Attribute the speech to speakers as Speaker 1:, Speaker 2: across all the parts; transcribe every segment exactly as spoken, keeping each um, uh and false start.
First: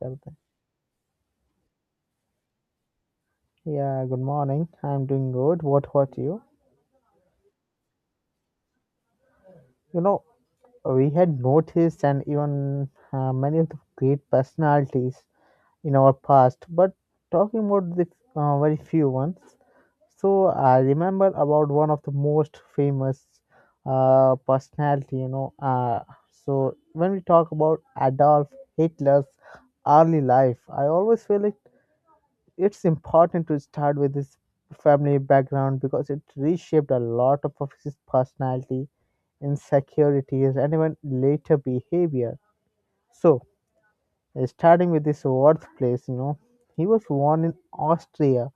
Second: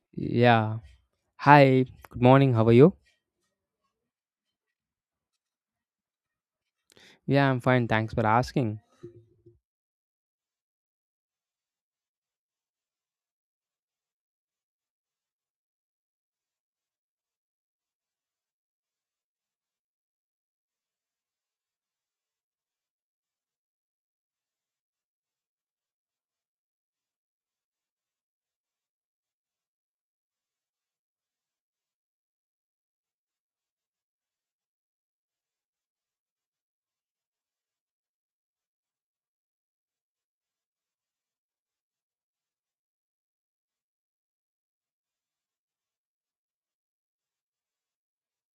Speaker 1: Everything.
Speaker 2: Yeah. Hi. Good morning. How are you?
Speaker 1: Yeah, good morning. I'm doing good. What about you?
Speaker 2: Yeah, I'm fine. Thanks for asking.
Speaker 1: You know, we had noticed and even uh, many of the great personalities in our past, but talking about the uh, very few ones. So I remember about one of the most famous uh, personality, you know. Uh, so when we talk about Adolf Hitler's early life, I always feel like it's important to start with his family background because it reshaped a lot of of his personality, insecurities, and even later behavior. So, uh, starting with his birthplace, you know, he was born in Austria,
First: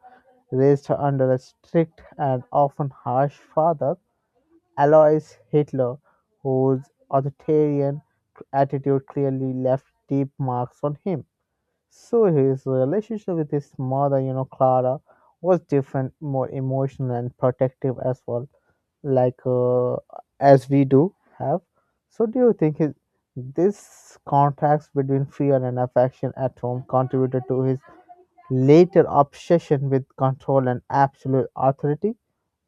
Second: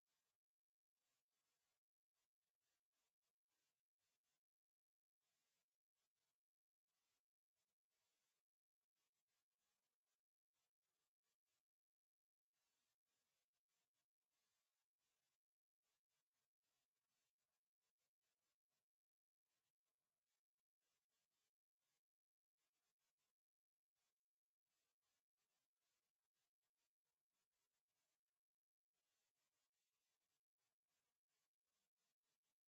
Speaker 1: raised under a strict and often harsh father, Alois Hitler, whose authoritarian attitude clearly left deep marks on him. So his relationship with his mother, you know, Clara, was different, more emotional and protective as well, like uh, as we do have. So do you think his, this contrast between fear and affection at home contributed to his later obsession with control and absolute authority,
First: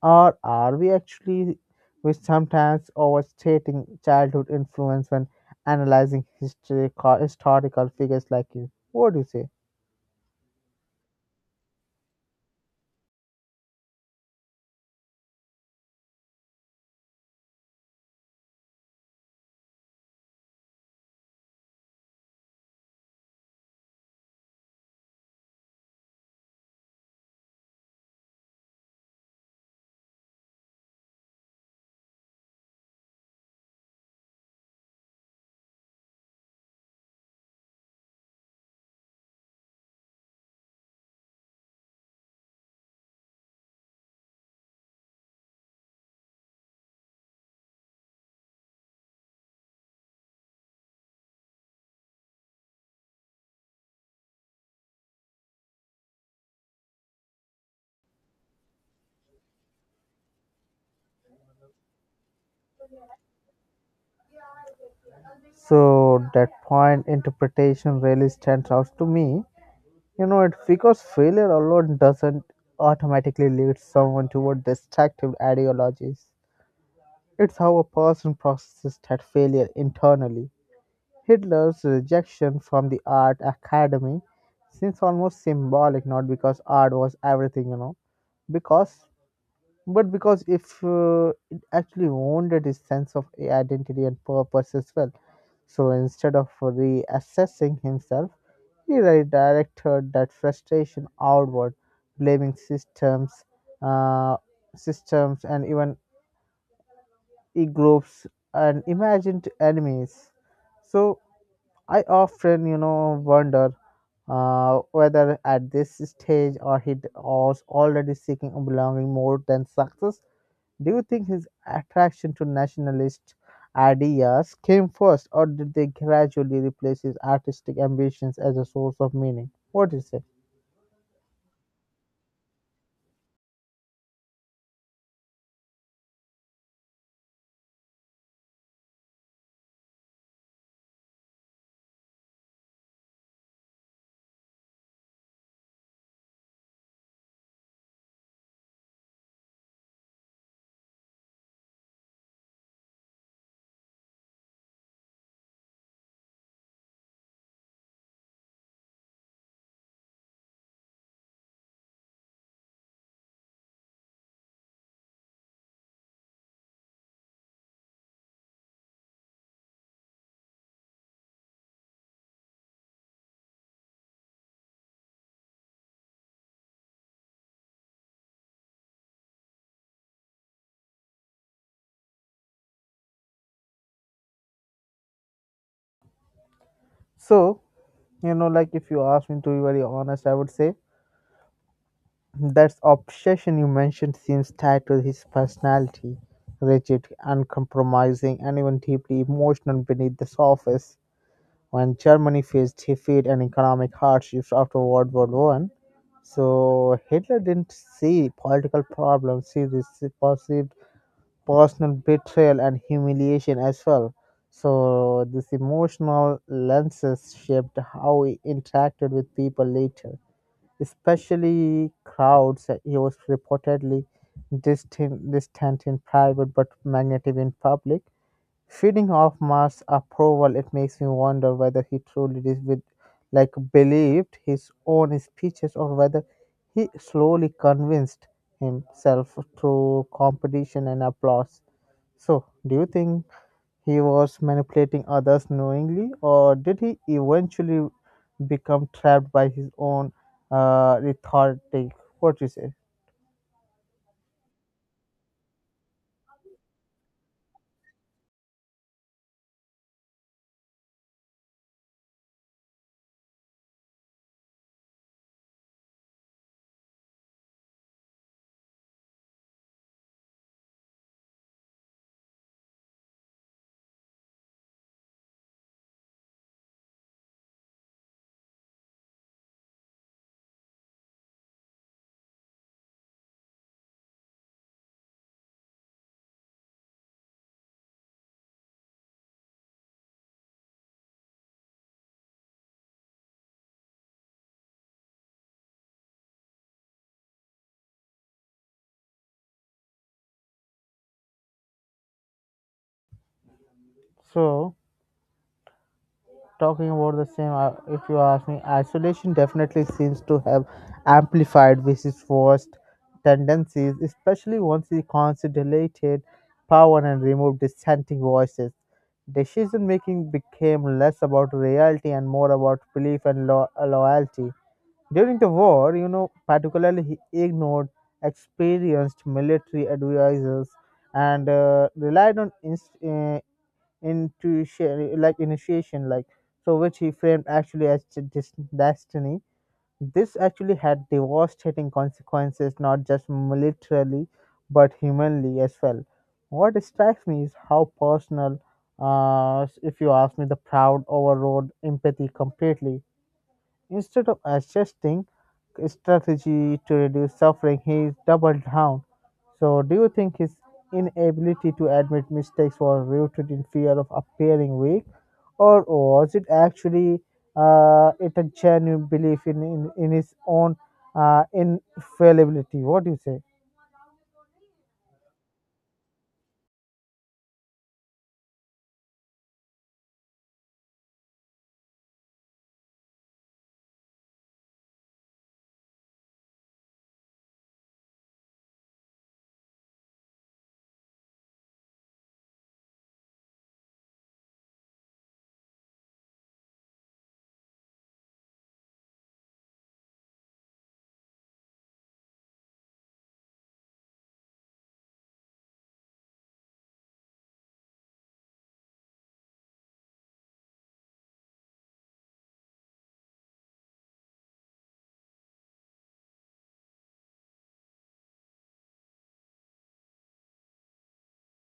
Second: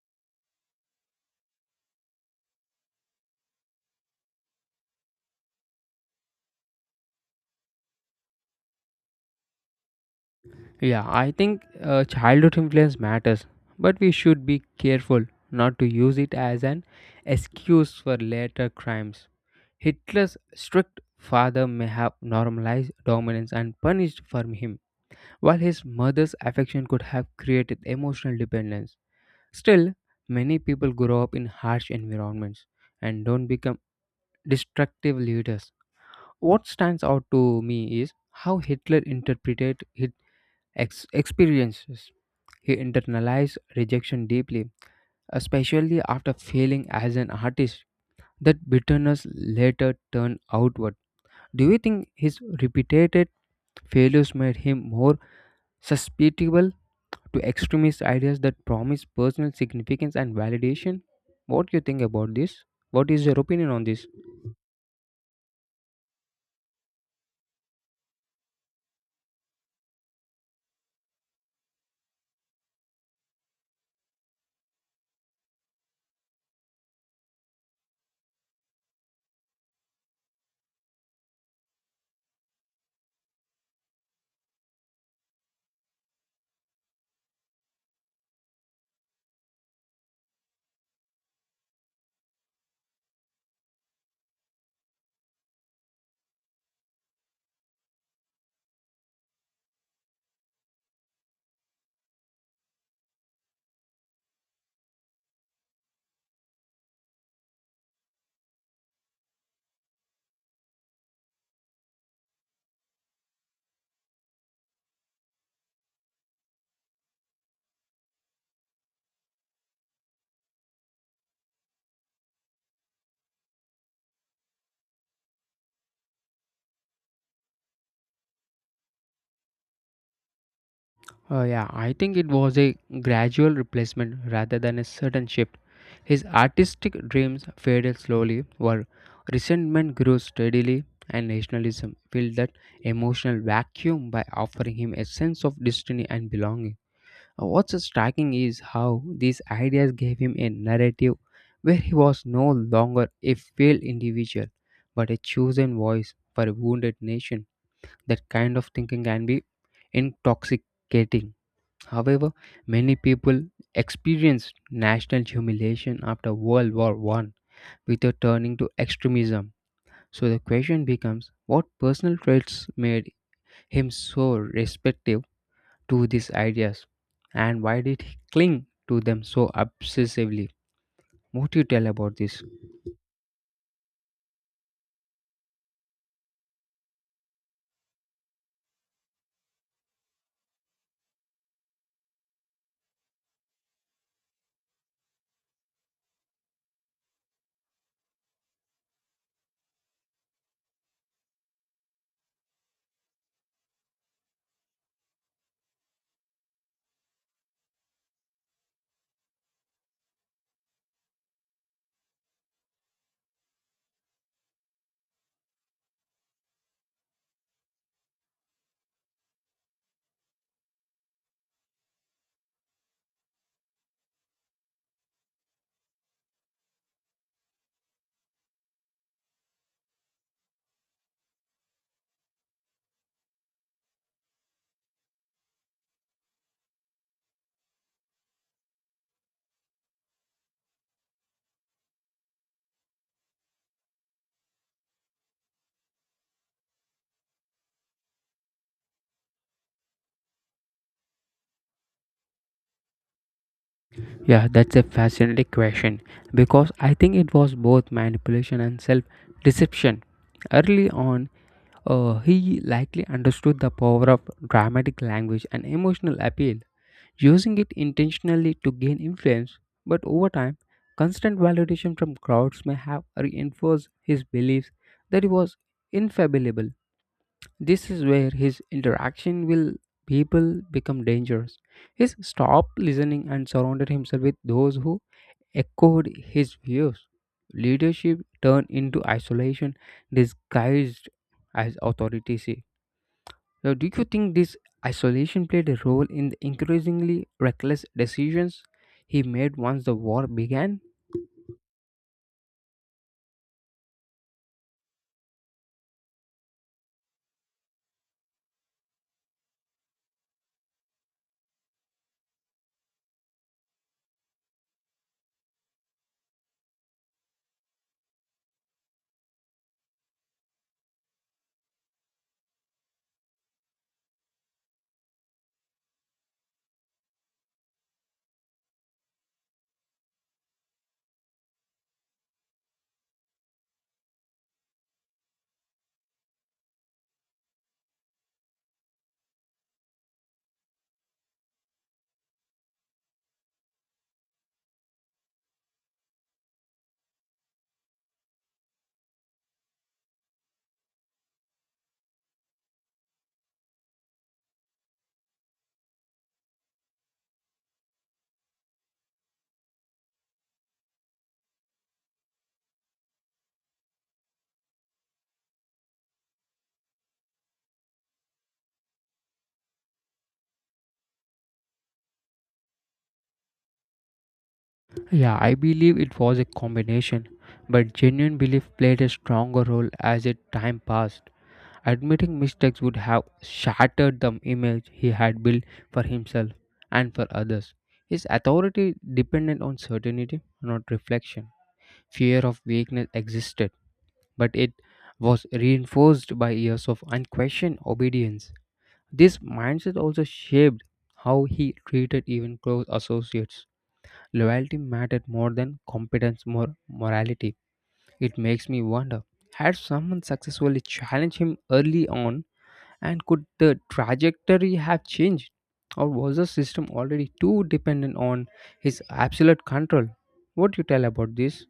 Speaker 1: or are we actually we sometimes overstating childhood influence when analyzing history, historical figures like you? What do you say?
Speaker 2: Yeah, I think uh, childhood influence matters, but we should be careful not to use it as an excuse for later crimes. Hitler's strict father may have normalized dominance and punished for him, while his mother's affection could have created emotional dependence. Still, many people grow up in harsh environments and don't become destructive leaders. What stands out to me is how Hitler interpreted his ex- experiences. He internalized rejection deeply, especially after failing as an artist. That bitterness later turned outward. Do you think his repeated failures made him more susceptible to extremist ideas that promise personal significance and validation? What do you think about this? What is your opinion on this?
Speaker 1: So that point interpretation really stands out to me. You know, it because failure alone doesn't automatically lead someone toward destructive ideologies. It's how a person processes that failure internally. Hitler's rejection from the art academy seems almost symbolic, not because art was everything, you know, because but because if uh, it actually wounded his sense of identity and purpose as well. So instead of reassessing himself, he redirected that frustration outward, blaming systems, uh, systems, and even e groups and imagined enemies. So I often, you know, wonder uh, whether at this stage or he was already seeking belonging more than success. Do you think his attraction to nationalist ideas came first, or did they gradually replace his artistic ambitions as a source of meaning? What do you say?
Speaker 2: Uh, yeah, I think it was a gradual replacement rather than a sudden shift. His artistic dreams faded slowly, while resentment grew steadily, and nationalism filled that emotional vacuum by offering him a sense of destiny and belonging. Uh, What's striking is how these ideas gave him a narrative where he was no longer a failed individual, but a chosen voice for a wounded nation. That kind of thinking can be intoxicating. However, many people experienced national humiliation after World War One without turning to extremism. So the question becomes, what personal traits made him so receptive to these ideas, and why did he cling to them so obsessively? What do you tell about this?
Speaker 1: So, you know, like if you ask me to be very honest, I would say that obsession you mentioned seems tied to his personality: rigid, uncompromising, and even deeply emotional beneath the surface. When Germany faced defeat and economic hardships after World War One. So Hitler didn't see political problems; he this perceived personal betrayal and humiliation as well. So this emotional lenses shaped how he interacted with people later, especially crowds. He was reportedly distant, distant in private but magnetic in public. Reading off Marsh's approval, it makes me wonder whether he truly dis- with- like believed his own speeches or whether he slowly convinced himself through competition and applause. So, do you think he was manipulating others knowingly, or did he eventually become trapped by his own uh, rhetoric? What you say?
Speaker 2: Yeah, that's a fascinating question because I think it was both manipulation and self deception. Early on, Uh, he likely understood the power of dramatic language and emotional appeal, using it intentionally to gain influence. But over time, constant validation from crowds may have reinforced his beliefs that he was infallible. This is where his interaction with people become dangerous. He stopped listening and surrounded himself with those who echoed his views. Leadership turned into isolation disguised as authority. Now, do you think this isolation played a role in the increasingly reckless decisions he made once the war began?
Speaker 1: So, talking about the same uh, if you ask me, isolation definitely seems to have amplified vc's worst tendencies, especially once he consolidated power and removed dissenting voices. Decision making became less about reality and more about belief and lo- uh, loyalty. During the war, you know particularly he ignored experienced military advisors and uh, relied on inst- uh, intuition, like initiation like, so which he framed actually as d- dis- destiny. This actually had devastating consequences, not just militarily but humanly as well. What strikes me is how personal uh, if you ask me the proud overrode empathy completely. Instead of adjusting strategy to reduce suffering, he doubled down. So, do you think his inability to admit mistakes was rooted in fear of appearing weak, or was it actually uh, it a genuine belief in in, in his own uh, infallibility? What do you say?
Speaker 2: Yeah, I believe it was a combination, but genuine belief played a stronger role as it time passed. Admitting mistakes would have shattered the image he had built for himself and for others. His authority depended on certainty, not reflection. Fear of weakness existed, but it was reinforced by years of unquestioned obedience. This mindset also shaped how he treated even close associates. Loyalty mattered more than competence or morality. It makes me wonder, had someone successfully challenged him early on, and could the trajectory have changed? Or was the system already too dependent on his absolute control? What do you tell about this?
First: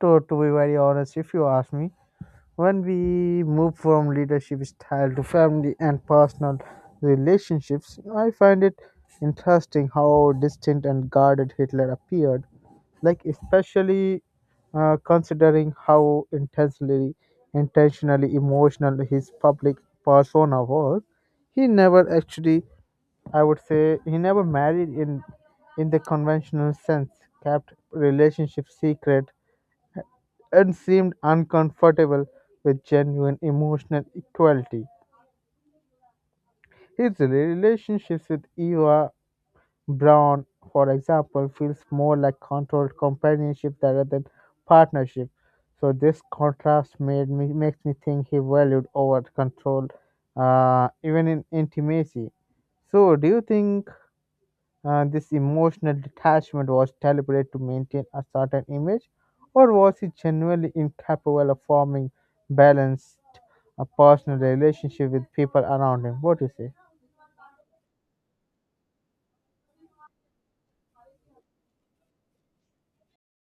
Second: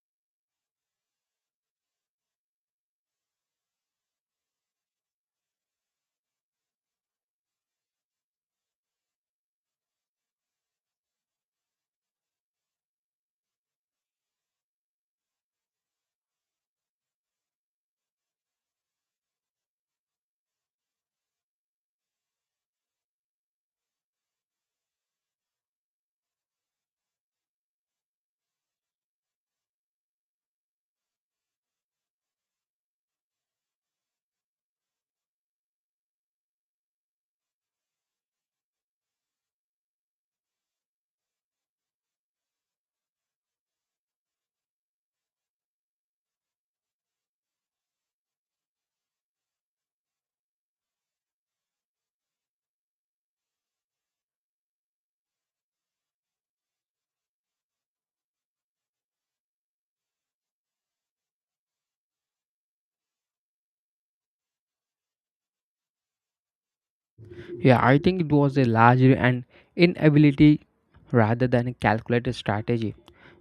Speaker 1: To to be very honest, if you ask me, when we move from leadership style to family and personal relationships, I find it interesting how distant and guarded Hitler appeared, like especially uh, considering how intensely intentionally emotional his public persona was. He never actually, I would say he never married in in the conventional sense, kept relationship secret, and seemed uncomfortable with genuine emotional equality. His relationships with Eva Braun, for example, feels more like controlled companionship rather than partnership. So this contrast made me makes me think he valued over control, uh, even in intimacy. So do you think Uh, this emotional detachment was deliberate to maintain a certain image, or was he genuinely incapable of forming balanced a personal relationship with people around him? What do you say?
Speaker 2: Yeah, I think it was a largely an inability rather than a calculated strategy.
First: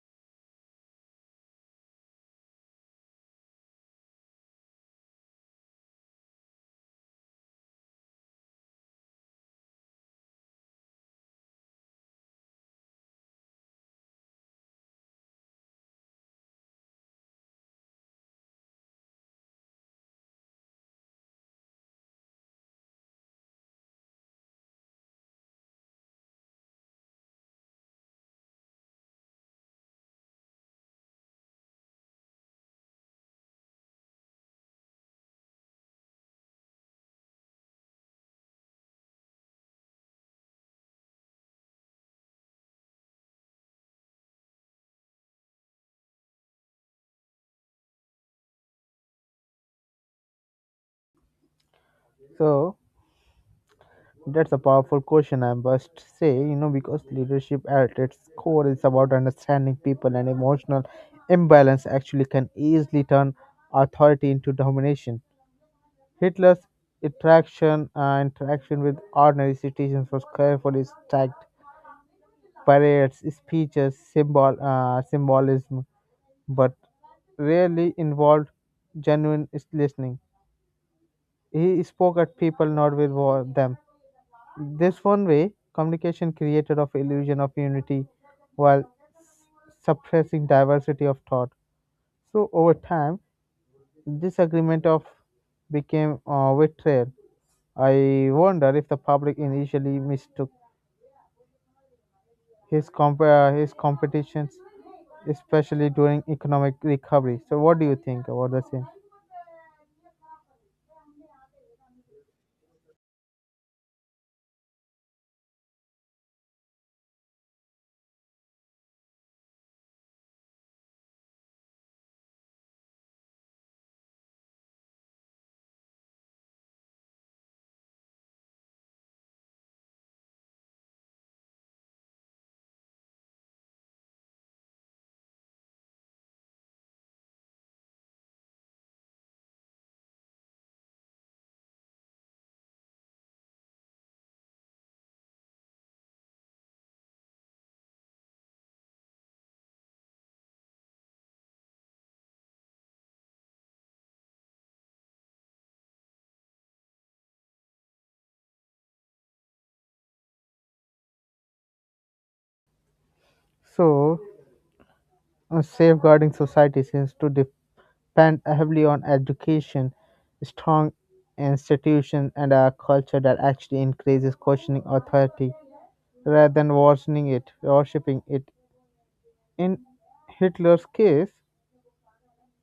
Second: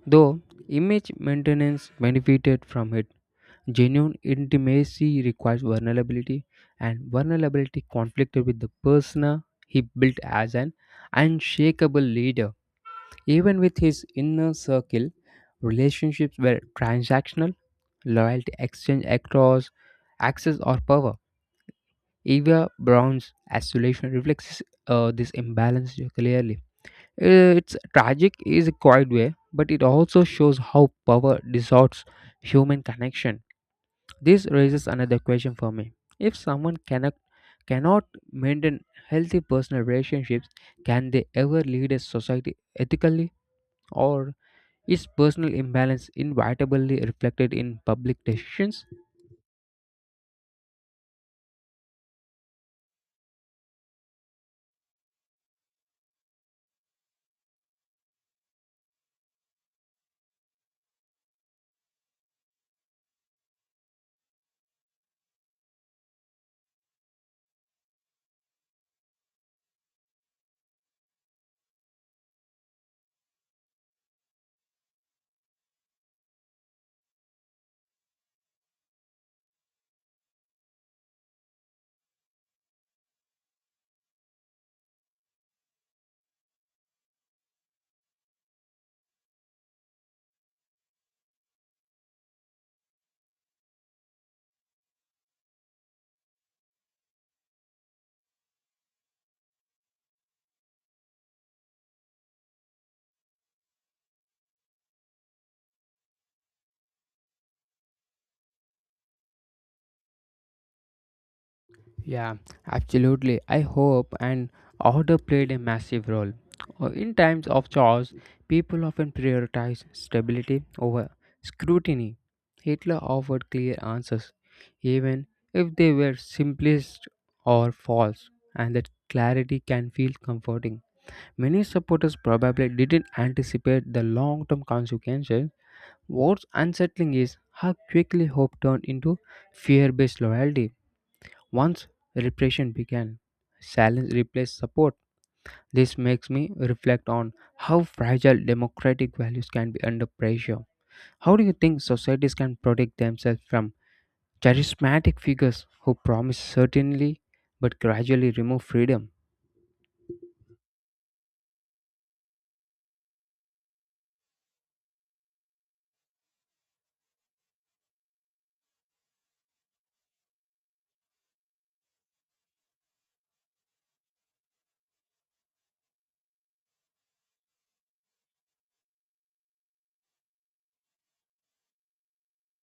Speaker 2: Though image maintenance benefited from it, genuine intimacy requires vulnerability, and vulnerability conflicted with the persona he built as an unshakable leader. Even with his inner circle, relationships were transactional, loyalty exchanged across access or power. Eva Brown's isolation reflects uh, this imbalance clearly. It's tragic is a quiet way, but it also shows how power distorts human connection. This raises another question for me. If someone cannot cannot maintain healthy personal relationships, can they ever lead a society ethically? Or is personal imbalance inevitably reflected in public decisions?
Speaker 1: So that's a powerful question, I must say, you know, because leadership at its core is about understanding people, and emotional imbalance actually can easily turn authority into domination. Hitler's interaction uh, interaction with ordinary citizens was carefully staged: parades, speeches, symbol, uh, symbolism, but rarely involved genuine listening. He spoke at people, not with wa- them. This one way, communication created of illusion of unity while suppressing diversity of thought. So over time, disagreement of became uh, betrayal. I wonder if the public initially mistook his comp- uh, his competitions, especially during economic recovery. So, what do you think about the same?
Speaker 2: Yeah, absolutely. I hope and order played a massive role. Uh, In times of chaos, people often prioritize stability over scrutiny. Hitler offered clear answers, even if they were simplest or false, and that clarity can feel comforting. Many supporters probably didn't anticipate the long term consequences. What's unsettling is how quickly hope turned into fear based loyalty. Once repression began, silence replaced support. This makes me reflect on how fragile democratic values can be under pressure. How do you think societies can protect themselves from charismatic figures who promise certainly but gradually remove freedom?
Speaker 1: So, uh, safeguarding society seems to depend heavily on education, strong institutions, and a culture that actually increases questioning authority rather than worsening it, worshipping it. In Hitler's case,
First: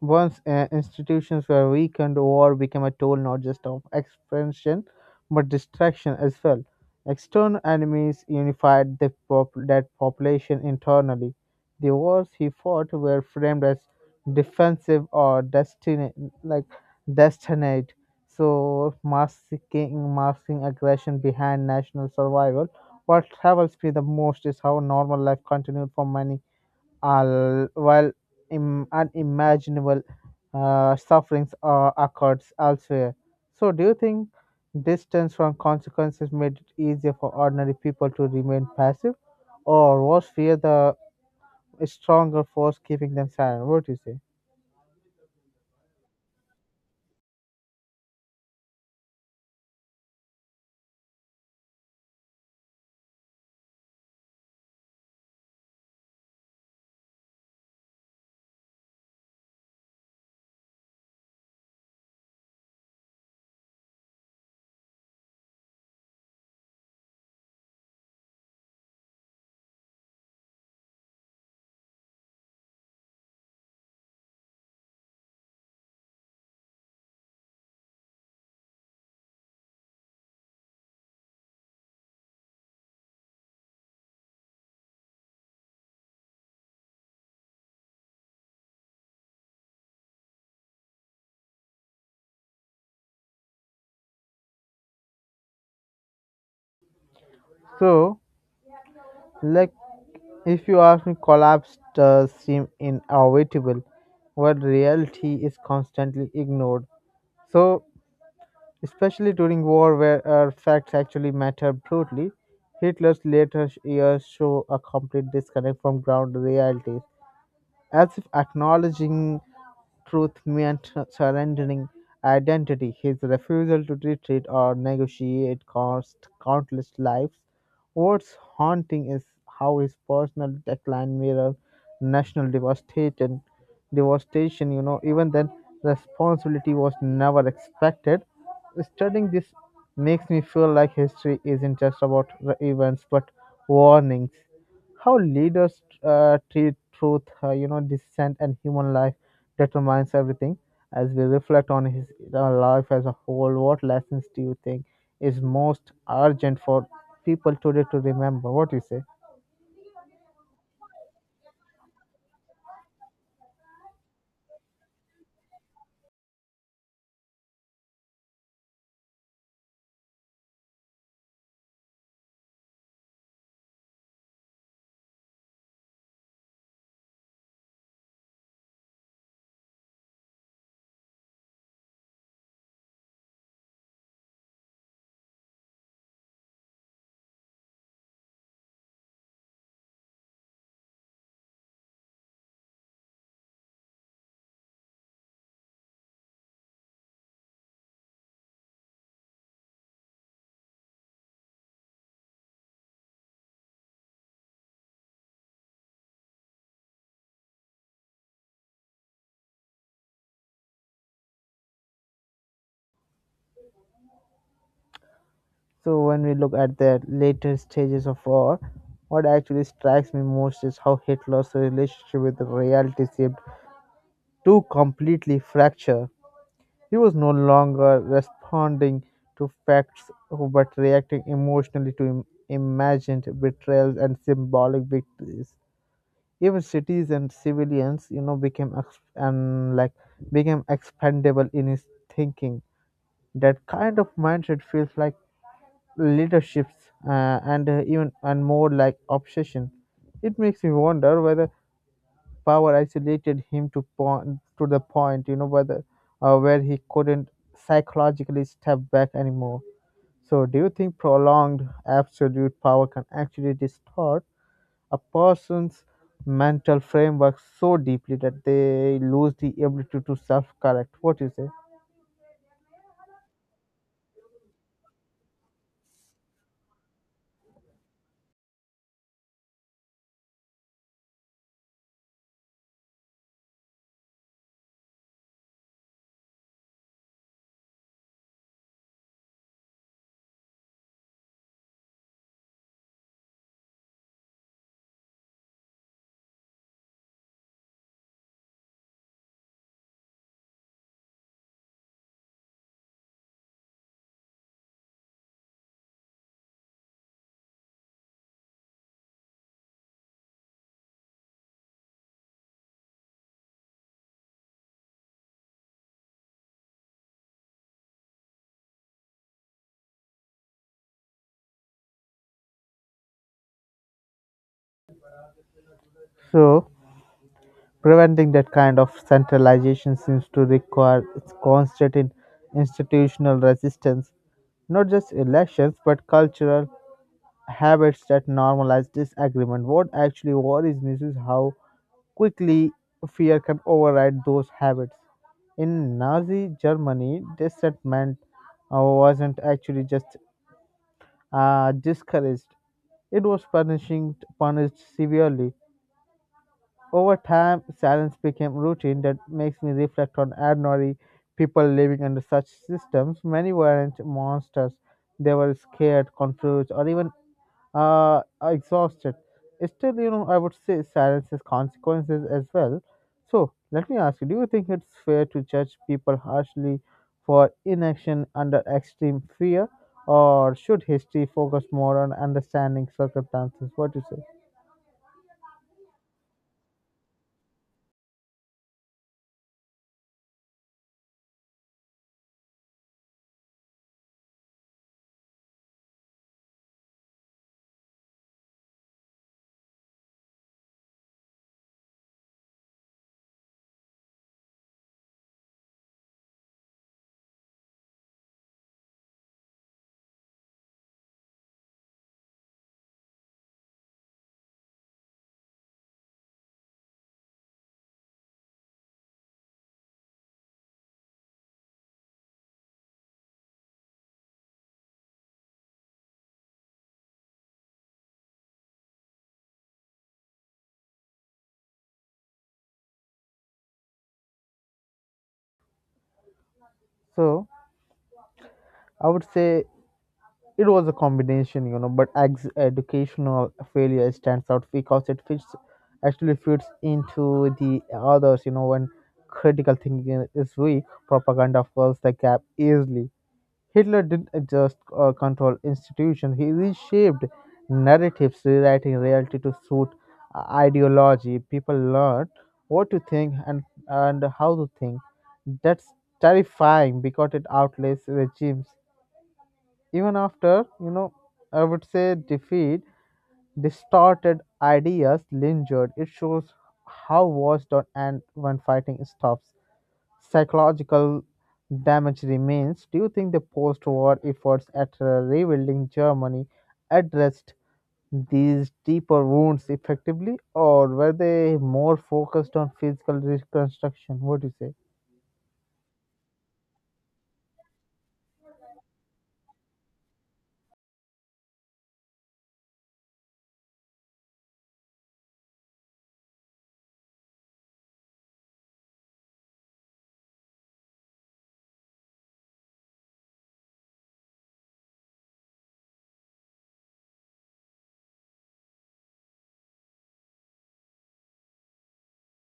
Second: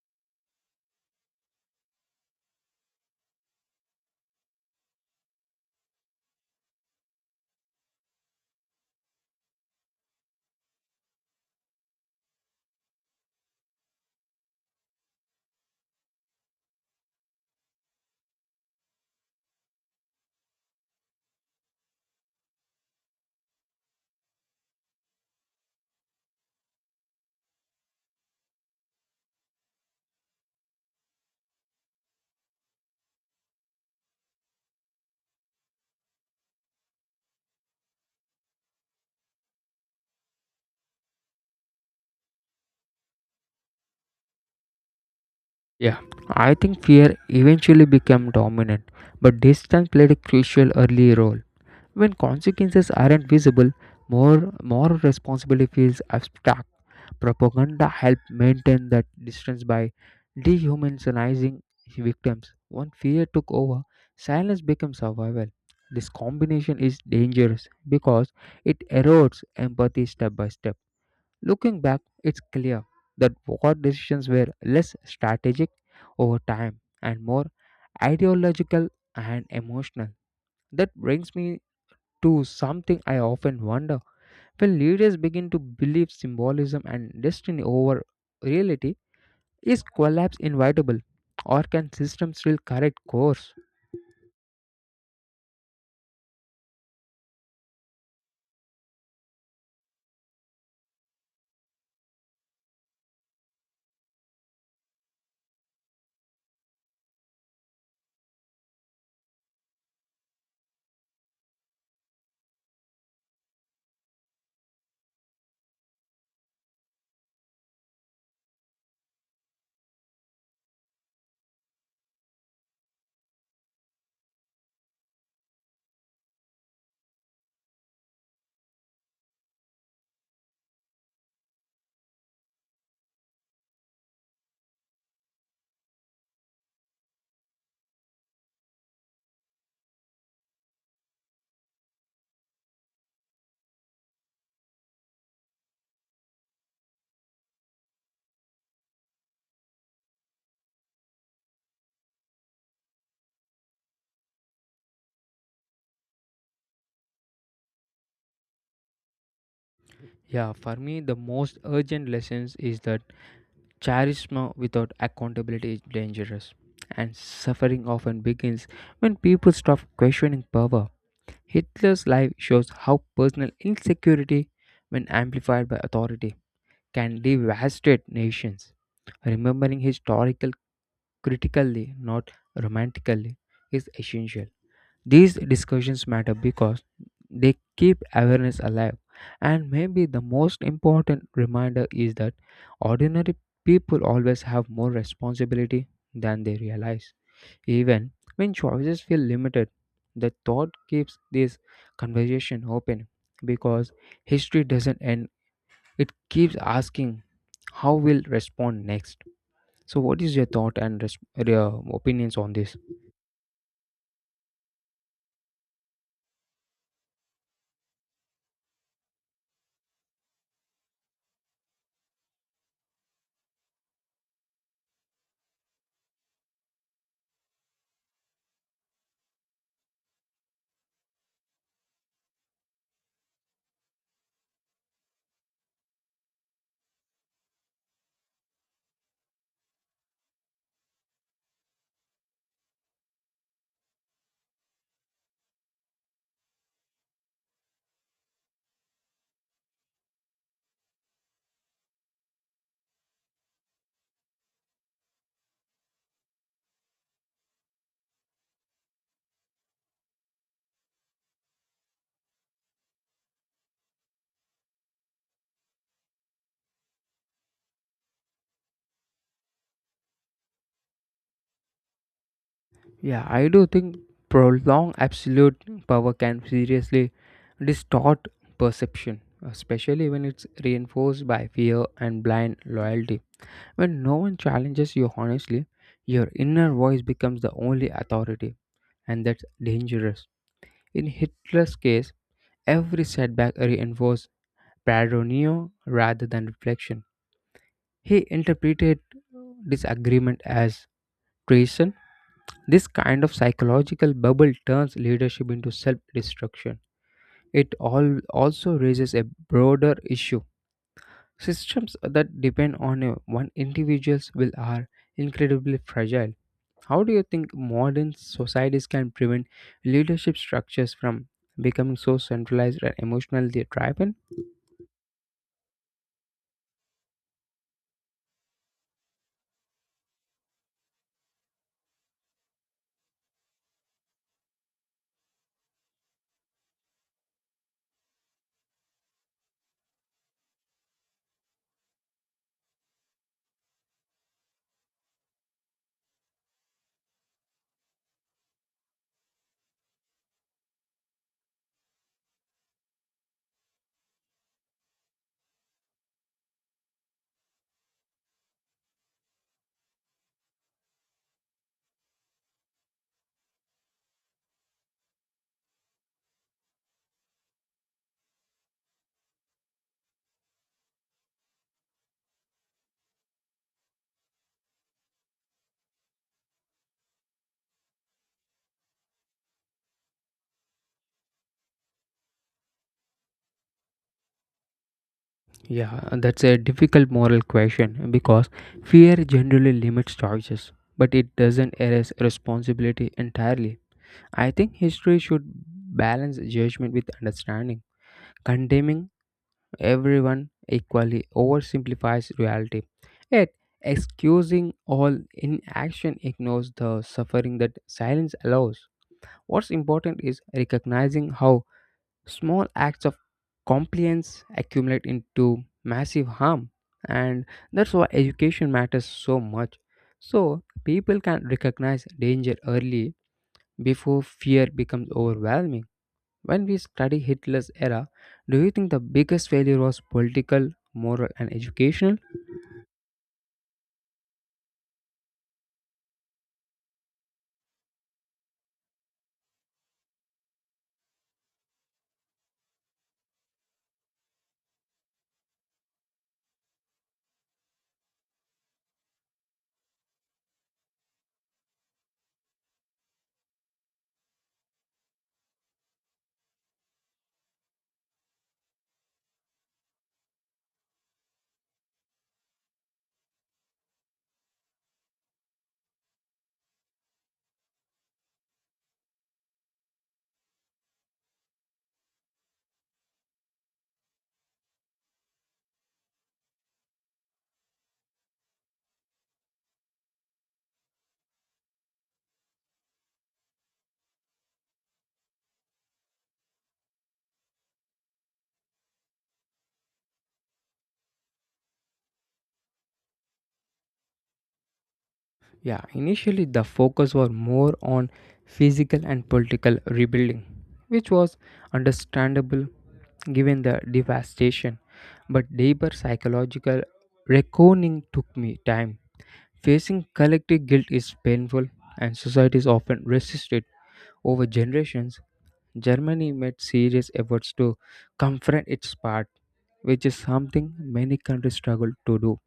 Speaker 1: once uh, institutions were weakened, war became a tool not just of expansion but distraction as well. External enemies unified the pop- that population internally. The wars he fought were framed as defensive or destiny, like destinate. So masking masking aggression behind national survival. What troubles me the most is how normal life continued for many al- while Im- unimaginable uh, sufferings uh, occurs elsewhere. So, do you think distance from consequences made it easier for ordinary people to remain passive, or was fear the stronger force keeping them silent? What do you say?
Speaker 2: Yeah, I think fear eventually became dominant, but distance played a crucial early role. When consequences aren't visible, more moral responsibility feels abstract. Propaganda helps maintain that distance by dehumanizing victims. When fear took over, silence became survival. This combination is dangerous because it erodes empathy step by step. Looking back, it's clear that war decisions were less strategic over time and more ideological and emotional. That brings me to something I often wonder. When leaders begin to believe symbolism and destiny over reality, is collapse inevitable, or can systems still correct course?
Speaker 1: So, like, if you ask me, collapse does seem inevitable, but reality is constantly ignored. So, especially during war where uh, facts actually matter brutally. Hitler's later years show a complete disconnect from ground realities, as if acknowledging truth meant surrendering identity. His refusal to retreat or negotiate cost countless lives. What's haunting is how his personal decline mirrored national devastation. Devastation, you know, even then, responsibility was never expected. Studying this makes me feel like history isn't just about the events but warnings. How leaders uh, treat truth, uh, you know, dissent and human life determines everything. As we reflect on his uh, life as a whole, what lessons do you think is most urgent for people today to remember? What do you say?
Speaker 2: Yeah, for me, the most urgent lessons is that charisma without accountability is dangerous, and suffering often begins when people stop questioning power. Hitler's life shows how personal insecurity, when amplified by authority, can devastate nations. Remembering historical critically, not romantically, is essential. These discussions matter because they keep awareness alive. And maybe the most important reminder is that ordinary people always have more responsibility than they realize. Even when choices feel limited, the thought keeps this conversation open because history doesn't end. It keeps asking how will respond next. So what is your thought and res- your opinions on this?
Speaker 1: So when we look at the later stages of war, what actually strikes me most is how Hitler's relationship with the reality seemed to completely fracture. He was no longer responding to facts but reacting emotionally to im- imagined betrayals and symbolic victories. Even cities and civilians, you know, became ex- and like became expendable in his thinking. That kind of mindset feels like leaderships uh, and uh, even and more like obsession. It makes me wonder whether power isolated him to point to the point, you know, whether uh, where he couldn't psychologically step back anymore. So, do you think prolonged absolute power can actually distort a person's mental framework so deeply that they lose the ability to self-correct? What do you say?
Speaker 2: Yeah, I do think prolonged absolute power can seriously distort perception, especially when it's reinforced by fear and blind loyalty. When no one challenges you honestly, your inner voice becomes the only authority, and that's dangerous. In Hitler's case, every setback reinforced paranoia rather than reflection. He interpreted this agreement as treason. This kind of psychological bubble turns leadership into self destruction. It all also raises a broader issue. Systems that depend on a one individual's will are incredibly fragile. How do you think modern societies can prevent leadership structures from becoming so centralized and emotionally driven?
Speaker 1: So, preventing that kind of centralization seems to require its constant in- institutional resistance, not just elections but cultural habits that normalize disagreement. What actually worries me is how quickly fear can override those habits. In Nazi Germany, dissentment uh, wasn't actually just uh, discouraged, it was punishing, punished severely. Over time, silence became routine. That makes me reflect on ordinary people living under such systems. Many weren't monsters, they were scared, confused, or even uh, exhausted. Still, you know, I would say silence has consequences as well. So, let me ask you, do you think it's fair to judge people harshly for inaction under extreme fear, or should history focus more on understanding circumstances? What do you say?
Speaker 2: Yeah, that's a difficult moral question because fear generally limits choices, but it doesn't erase responsibility entirely. I think history should balance judgment with understanding. Condemning everyone equally oversimplifies reality, yet, excusing all inaction ignores the suffering that silence allows. What's important is recognizing how small acts of compliance accumulate into massive harm, and that's why education matters so much. So, people can recognize danger early before fear becomes overwhelming. When we study Hitler's era, do you think the biggest failure was political, moral, and educational?
Speaker 1: So, I would say it was a combination, you know, but ex- educational failure stands out because it fits actually fits into the others, you know, when critical thinking is weak, propaganda fills the gap easily. Hitler didn't just uh, control institutions, he reshaped narratives, rewriting reality to suit uh, ideology. People learn what to think, and, and how to think. That's terrifying because it outlays regimes even after, you know I would say defeat, distorted ideas lingered. It shows how wars don't end when fighting stops. Psychological damage remains. Do you think the post-war efforts at uh, rebuilding Germany addressed these deeper wounds effectively, or were they more focused on physical reconstruction? What do you say?
Speaker 2: Yeah, initially the focus was more on physical and political rebuilding, which was understandable given the devastation, but deeper psychological reckoning took me time. Facing collective guilt is painful, and societies often resist it. Over generations, Germany made serious efforts to confront its part, which is something many countries struggle to do.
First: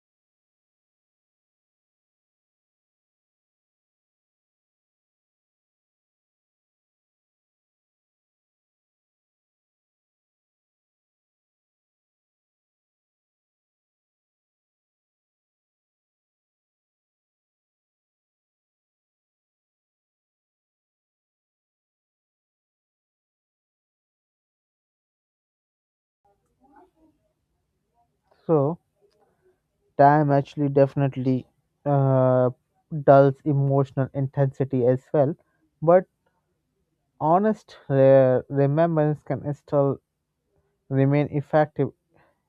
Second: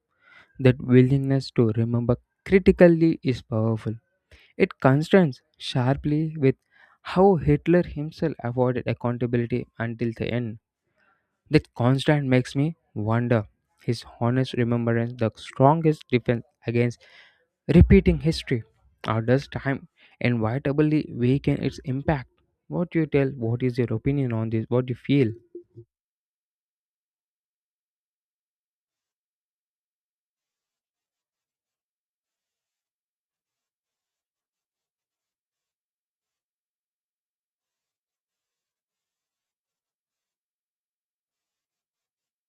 Speaker 2: That willingness to remember critically is powerful. It contrasts sharply with how Hitler himself avoided accountability until the end. That constant makes me wonder, his honest remembrance the strongest defense against repeating history, or does time inevitably weaken its impact? What you tell? What is your opinion on this? What you feel?
Speaker 1: So time actually definitely uh, dulls emotional intensity as well, but honest re- remembrance can still remain effective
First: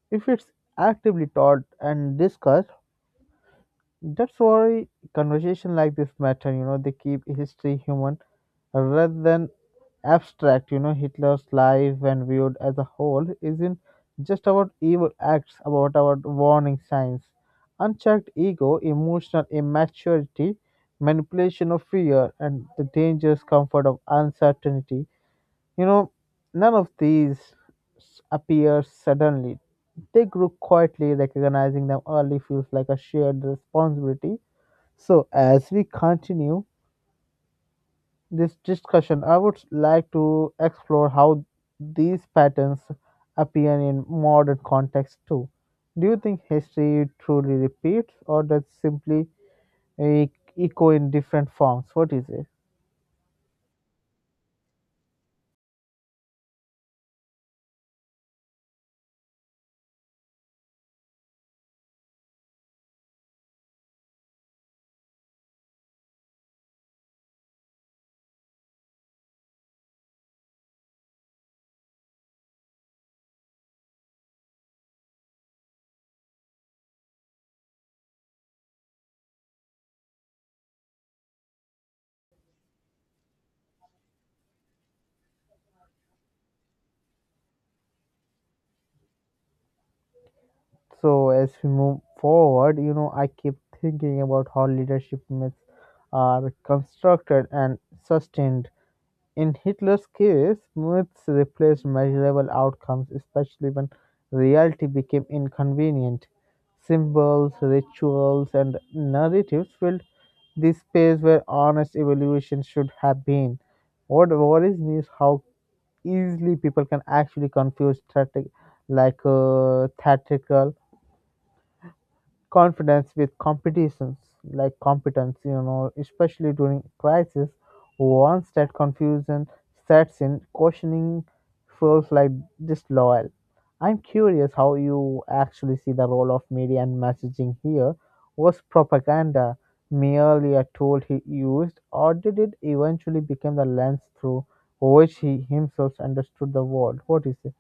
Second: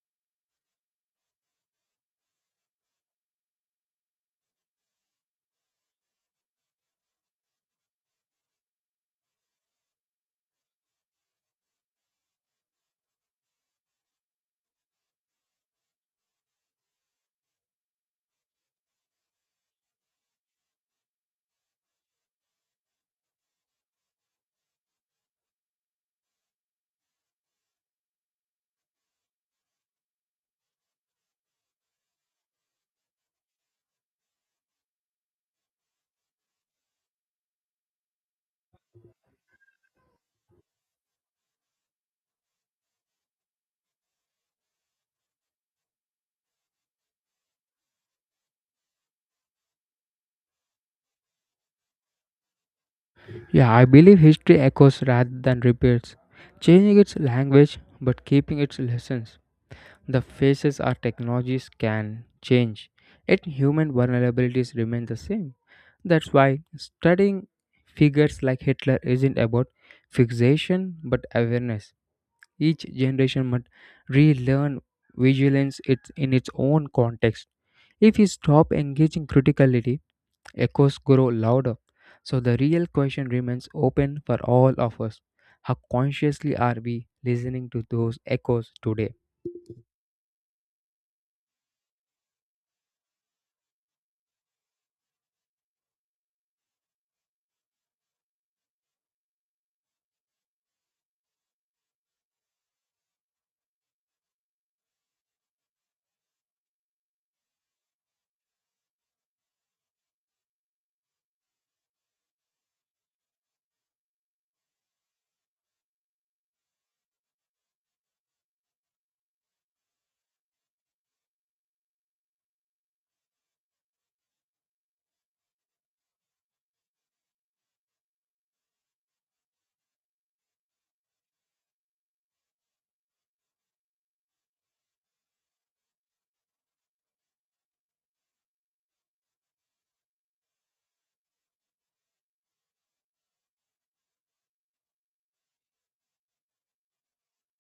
Speaker 1: if it's actively taught and discussed. That's why conversation like this matter, you know, they keep history human rather than abstract. You know, Hitler's life, when viewed as a whole, isn't just about evil acts, about our warning signs. Unchecked ego, emotional immaturity, manipulation of fear, and the dangerous comfort of uncertainty. You know, none of these s- appear suddenly. They grew quietly, recognizing them early feels like a shared responsibility. So, as we continue this discussion, I would like to explore how these patterns appear in modern context too. Do you think history truly repeats, or does simply e- echo in different forms? What is it?
Speaker 2: Yeah, I believe history echoes rather than repeats, changing its language but keeping its lessons. The faces our technologies can change, yet human vulnerabilities remain the same. That's why studying figures like Hitler isn't about fixation but awareness. Each generation must relearn vigilance it- in its own context. If we stop engaging critically, echoes grow louder. So the real question remains open for all of us. How consciously are we listening to those echoes today?
Speaker 1: So, as we move forward, you know, I keep thinking about how leadership myths are constructed and sustained. In Hitler's case, myths replaced measurable outcomes, especially when reality became inconvenient. Symbols, rituals, and narratives filled the space where honest evaluation should have been. What worries me is how easily people can actually confuse theatric, like uh, theatrical confidence with competitions, like competence, you know, especially during crisis. Once that confusion sets in, questioning feels like disloyal. I'm curious how you actually see the role of media and messaging here. Was propaganda merely a tool he used, or did it eventually become the lens through which he himself understood the world? What do you say?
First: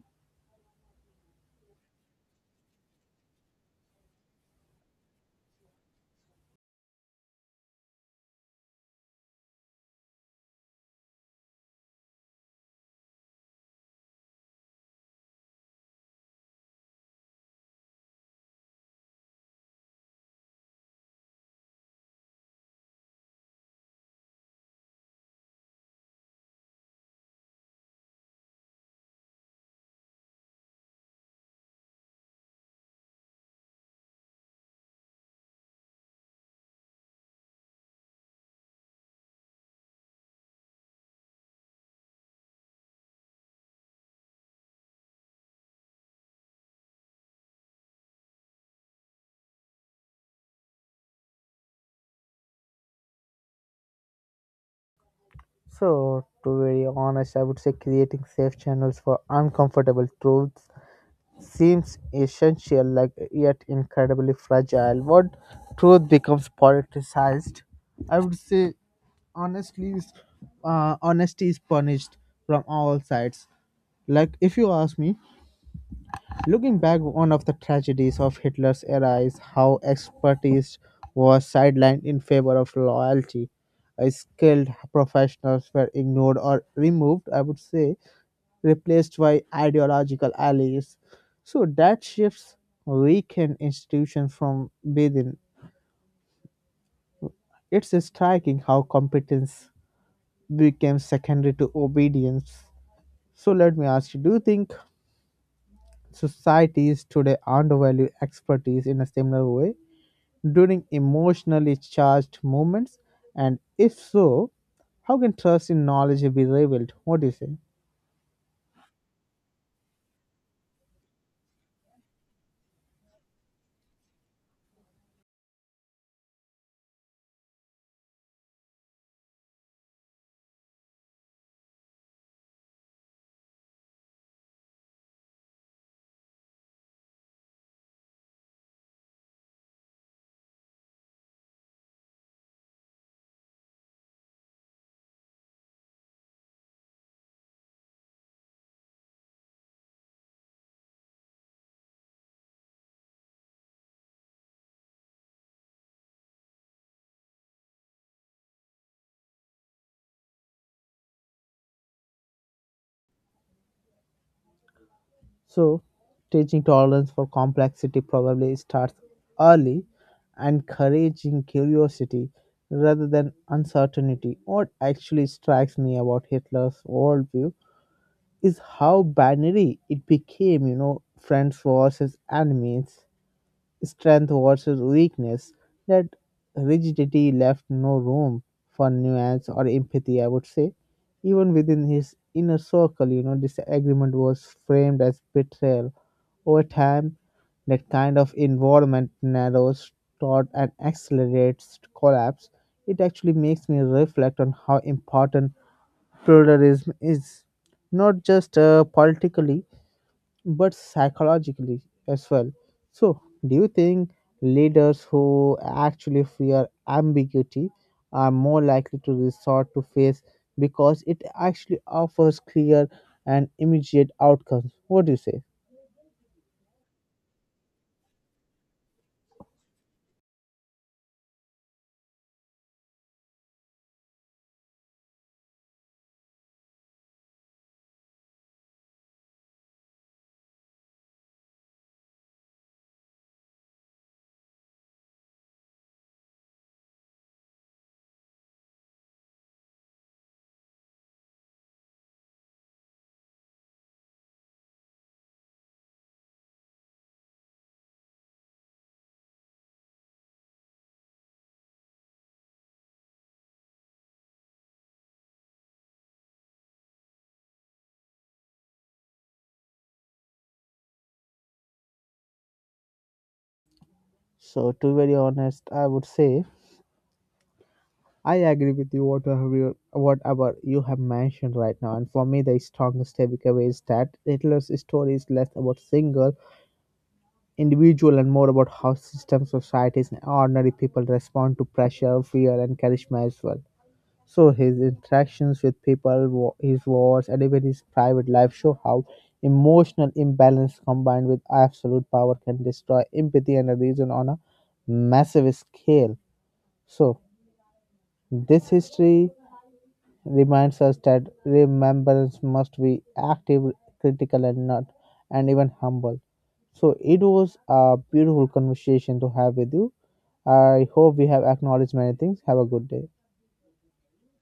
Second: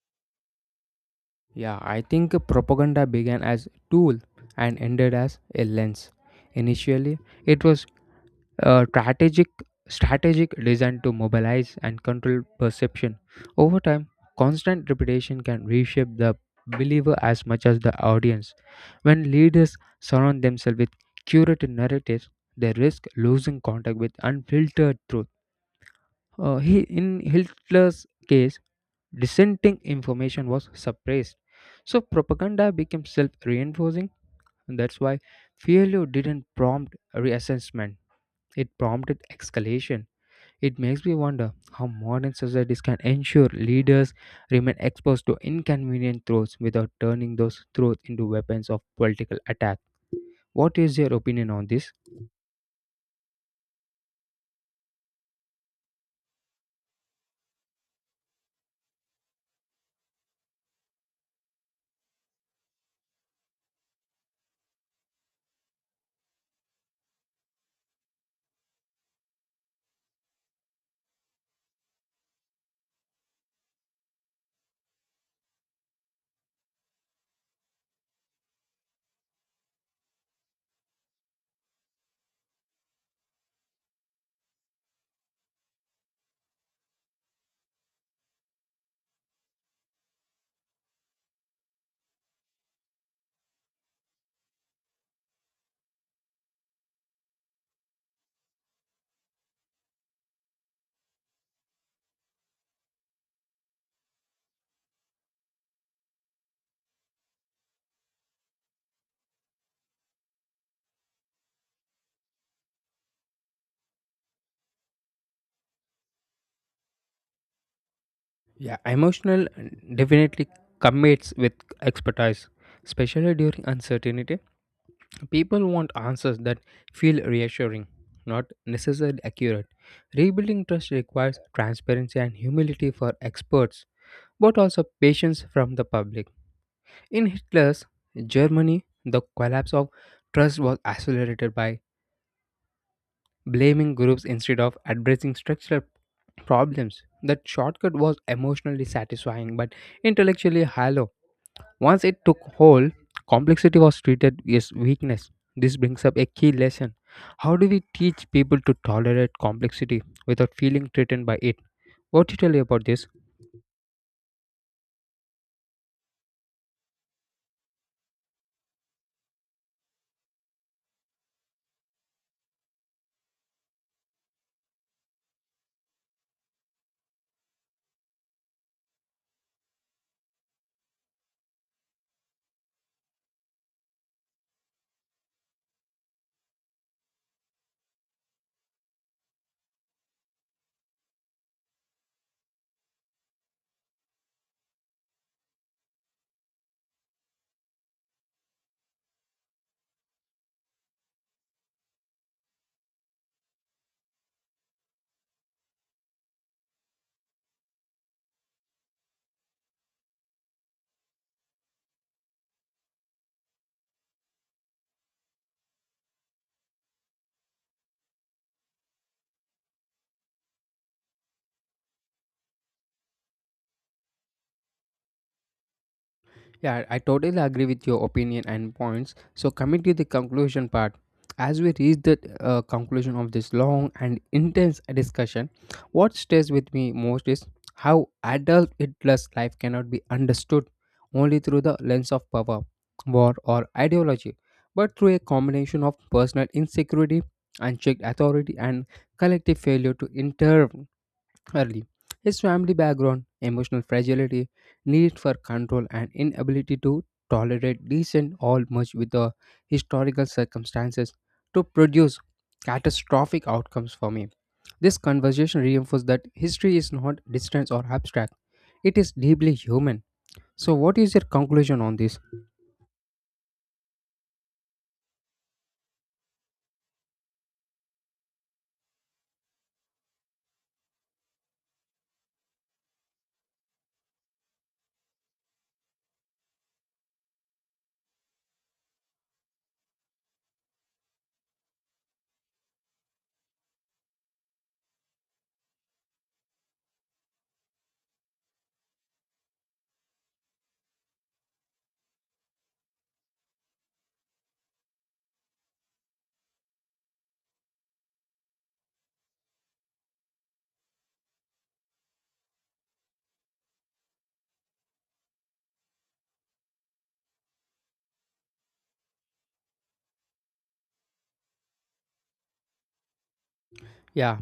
Speaker 2: Yeah, I think propaganda began as a tool and ended as a lens. Initially, it was a strategic strategic designed to mobilize and control perception. Over time, constant repetition can reshape the believer as much as the audience. When leaders surround themselves with curated narratives, they risk losing contact with unfiltered truth. Uh, he, in Hitler's case, dissenting information was suppressed. So propaganda became self reinforcing. That's why failure didn't prompt reassessment, it prompted escalation. It makes me wonder how modern societies can ensure leaders remain exposed to inconvenient truths without turning those truths into weapons of political attack. What is your opinion on this?
Speaker 1: So, to be very honest, I would say creating safe channels for uncomfortable truths seems essential, like, yet incredibly fragile. What truth becomes politicized, I would say honestly is uh, honesty is punished from all sides, like, if you ask me. Looking back, one of the tragedies of Hitler's era is how expertise was sidelined in favor of loyalty. Uh, Skilled professionals were ignored or removed, I would say, replaced by ideological allies. So that shifts weakened institutions from within. It's striking how competence became secondary to obedience. So let me ask you, do you think societies today undervalue expertise in a similar way, during emotionally charged moments? And if so, how can trust in knowledge be rebuilt? What do you say?
Speaker 2: Yeah, emotional definitely commits with expertise, especially during uncertainty. People want answers that feel reassuring, not necessarily accurate. Rebuilding trust requires transparency and humility for experts, but also patience from the public. In Hitler's Germany, the collapse of trust was accelerated by blaming groups instead of addressing structural problems. That shortcut was emotionally satisfying but intellectually hollow. Once it took hold, complexity was treated as weakness. This brings up a key lesson. How do we teach people to tolerate complexity without feeling threatened by it? What do you tell me about this?
Speaker 1: So, teaching tolerance for complexity probably starts early, encouraging curiosity rather than uncertainty. What actually strikes me about Hitler's worldview is how binary it became, you know, friends versus enemies, strength versus weakness, that rigidity left no room for nuance or empathy, I would say. Even within his inner circle, you know, this agreement was framed as betrayal. Over time, that kind of environment narrows, taught, and accelerates collapse. It actually makes me reflect on how important pluralism is, not just uh, politically but psychologically as well. So, do you think leaders who actually fear ambiguity are more likely to resort to faith because it actually offers clear and immediate outcomes? What do you say?
Speaker 2: Yeah, I totally agree with your opinion and points. So, coming to the conclusion part, as we reach the uh, conclusion of this long and intense discussion, what stays with me most is how adult Hitler's life cannot be understood only through the lens of power, war, or ideology, but through a combination of personal insecurity, unchecked authority, and collective failure to intervene early. His family background, emotional fragility, need for control, and inability to tolerate decent all merged with the historical circumstances to produce catastrophic outcomes for me. This conversation reinforces that history is not distant or abstract, it is deeply human. So, what is your conclusion on this?
Speaker 1: So, to be very honest, I would say I agree with you whatever you, whatever you have mentioned right now. And for me, the strongest takeaway is that Hitler's story is less about single individual and more about how systems, societies, and ordinary people respond to pressure, fear, and charisma as well. So his interactions with people, wa- his wars, and even his private life show how emotional imbalance combined with absolute power can destroy empathy and a reason on a massive scale. So this history reminds us that remembrance must be active, critical, and not, and even humble. So it was a beautiful conversation to have with you. I hope we have acknowledged many things. Have a good day.
Speaker 2: Yeah,